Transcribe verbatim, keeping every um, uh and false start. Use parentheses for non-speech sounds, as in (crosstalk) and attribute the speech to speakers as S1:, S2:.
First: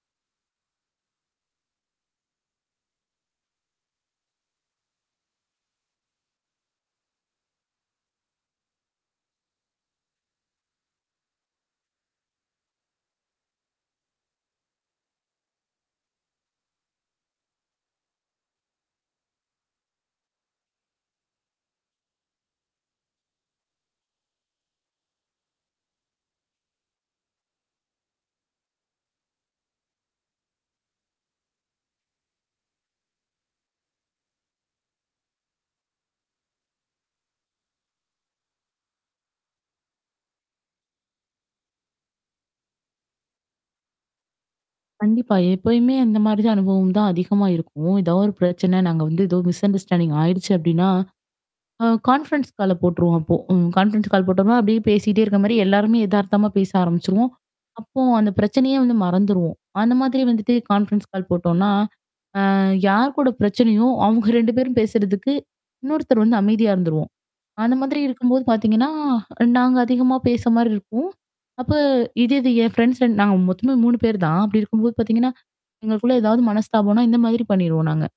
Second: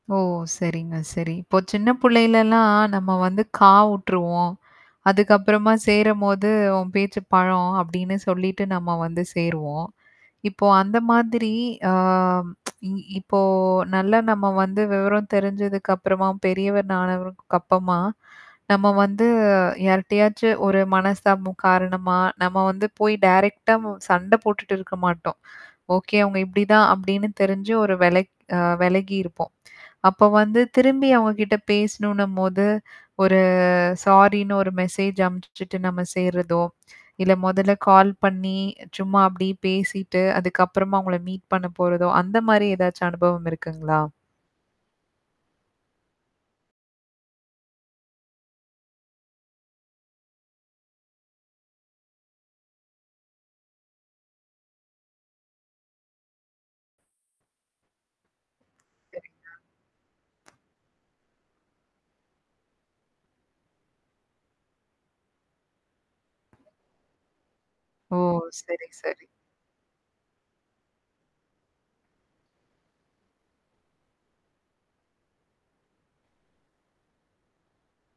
S1: ஓ! சரிங்க. சரி. இப்போ சின்ன புள்ளையிலலாம் நம்ம வந்து காவுட்டுருவோம். (inhales) அதுக்கப்புறமா சேரும்போது உன் பேச்சு பழம் அப்டின்னு சொல்லிட்டு நம்ம வந்து சேருவோம். (inhales) இப்போ அந்த மாதிரி ஆ (tsk) இ இப்போ நல்லா நம்ம வந்து விவரம் தெரிஞ்சதுக்குப்புறமா பெரியவர் நணவருக்கப்பமா நம்ம வந்து யார்ட்டியாச்சு ஒரு மனசமு காரணமா, நம்ம வந்து போய் டைரெக்ட் ஆ சண்ட போட்டுட்டு இருக்க மாட்டோம். (inhales) ஓகே அவங்க இப்படிதான் அப்படின்னு தெரிஞ்சு ஒரு வெலக் அ வெலகியிருப்போம். அப்ப வந்து திரும்பி அவங்ககிட்ட பேசணும்னும்போது, ஒரு சாரின்னு ஒரு மெசேஜ் அம்ச்சுட்டு நம்ம சேர்றதோ, இல்ல மொதல்ல கால் பண்ணி சும்மா அப்டி பேசிட்டு, அதுக்கப்புறமா அவங்கள மீட் பண்ண போறதோ, அந்த மாரி ஏதாச்சும் அனுபவம் இருக்குங்களா?
S2: கண்டிப்பா, எப்பயுமே அந்த மாரி தான் அனுபவம் தான் அதிகமா இருக்கும். ஏதோ ஒரு பிரச்சன நாங்க வந்து ஏதோ மிஸ்அண்டர்ஸ்டாண்டிங் ஆயிடுச்சு அப்ப்டின்னா, அ கான்ஃபரன்ஸ் கால போட்டுருவோம் அப்போ. ம் கான்ஃபரன்ஸ் கால் போட்டோனா, அப்ப்டடியியே பேசிட்டே இருக்க மாரி எல்லாருமே எதார்த்தமா பேச ஆரம்பிச்சுருவோம், அப்போ அந்த பிரச்சனையே வந்து
S1: சரிங்க
S2: மறந்துருவோம். அந்த மாதிரி வந்துட்டு கான்ஃபரன்ஸ் கால் போட்டோம்னா, அ, யார் கூட பிரச்சனையோ, அவங்க ரெண்டு பேரும் பேசுறதுக்கு இன்னொருத்தர் வந்து அமைதியா இருந்துருவோம். அந்த மாதிரி
S1: ஓ!
S2: இருக்கும்போது
S1: சரி,
S2: பாத்தீங்கன்னா,
S1: சரி.
S2: நாங்க அதிகமா பேச மாரி இருக்கும். அப்ப இதே இது என் ஃப்ரெண்ட்ஸ் நாங்க மொத்தமாவே மூனு பேரு தான். அப்படி இருக்கும்போது பாத்தீங்கன்னா, எங்களுக்குள்ள ஏதாவது மனஸ்தாபம்னா இந்த மாதிரி பண்ணிருவோம் நாங்க.